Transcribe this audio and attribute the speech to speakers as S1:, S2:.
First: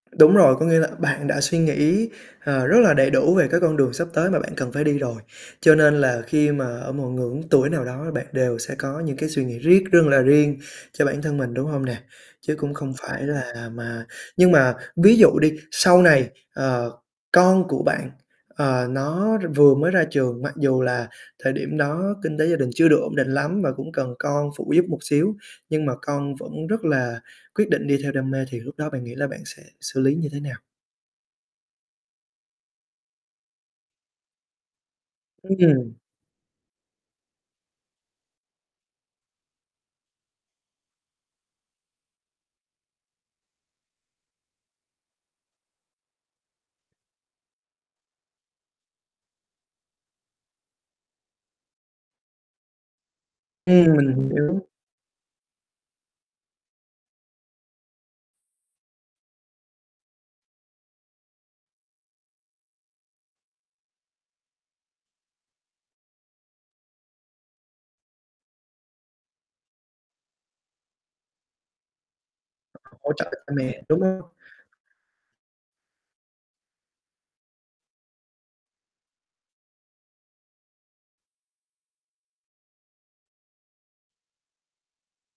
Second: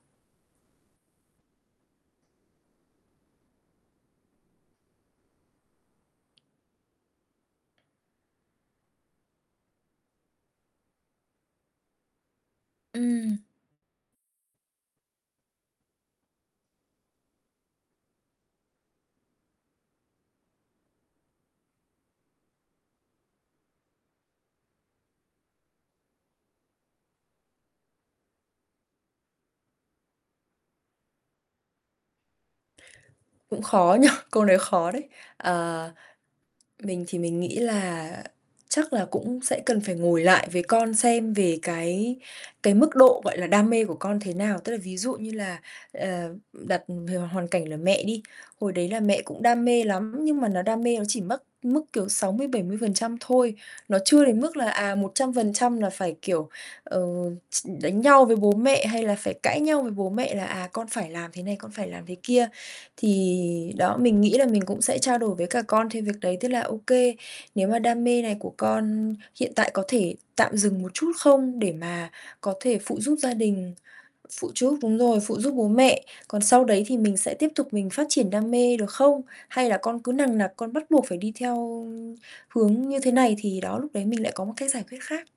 S1: Đúng rồi, có nghĩa là bạn đã suy nghĩ, ờ, rất là đầy đủ về cái con đường sắp tới mà bạn cần phải đi rồi, cho nên là khi mà ở một ngưỡng tuổi nào đó bạn đều sẽ có những cái suy nghĩ riết rương là riêng cho bản thân mình, đúng hông nè? Chứ cũng không phải
S2: Ừm.
S1: là mà nhưng mà ví dụ đi, sau này, ờ, con của bạn, ờ, nó r vừa mới ra trường, mặc dù là thời điểm đó kinh tế gia đình chưa được ổn định lắm và cũng cần con phụ giúp một xíu, nhưng mà con vẫn rất là quyết định đi theo đam mê thì lúc đó bạn nghĩ là bạn sẽ xử lý như thế nào?
S2: Cũng khó nhỉ? Câu nói khó đấy. Ờ,
S1: Ừm.
S2: mình thì mình nghĩ là chắc là cũng sẽ cần phải ngồi lại với con xem về cái cái mức độ, gọi là, đam mê của con thế nào. Tức là ví dụ như là "Ờ, đặt h hoàn cảnh là mẹ đi, hồi đấy là mẹ cũng đam mê lắm nhưng mà nó đam mê nó chỉ mất mức, kiểu, 60%-70% thôi.
S1: Ừm,
S2: Nó chưa
S1: mình
S2: đến mức
S1: hiểu.
S2: là, à, 100% là phải, kiểu, ờ, ch đánh nhau với bố mẹ hay là phải cãi nhau với bố mẹ là, à, con phải làm thế này, con phải làm thế kia." Thì đó, mình nghĩ là mình cũng sẽ trao đổi với cả con thêm việc đấy, tức là "Ô kê, nếu mà đam mê này của con hiện tại có thể tạm dừng một chút không để mà có thể phụ
S1: Hỗ
S2: giúp
S1: trợ
S2: gia
S1: cha
S2: đình,
S1: mẹ, đúng hông?
S2: phụ giúp đúng rồi, phụ giúp bố mẹ. Còn sau đấy thì mình sẽ tiếp tục mình phát triển đam mê, được không?" Hay là con cứ nằng nặc con bắt buộc phải đi theo hướng như thế này thì đó lúc đấy mình lại có một cái giải quyết khác.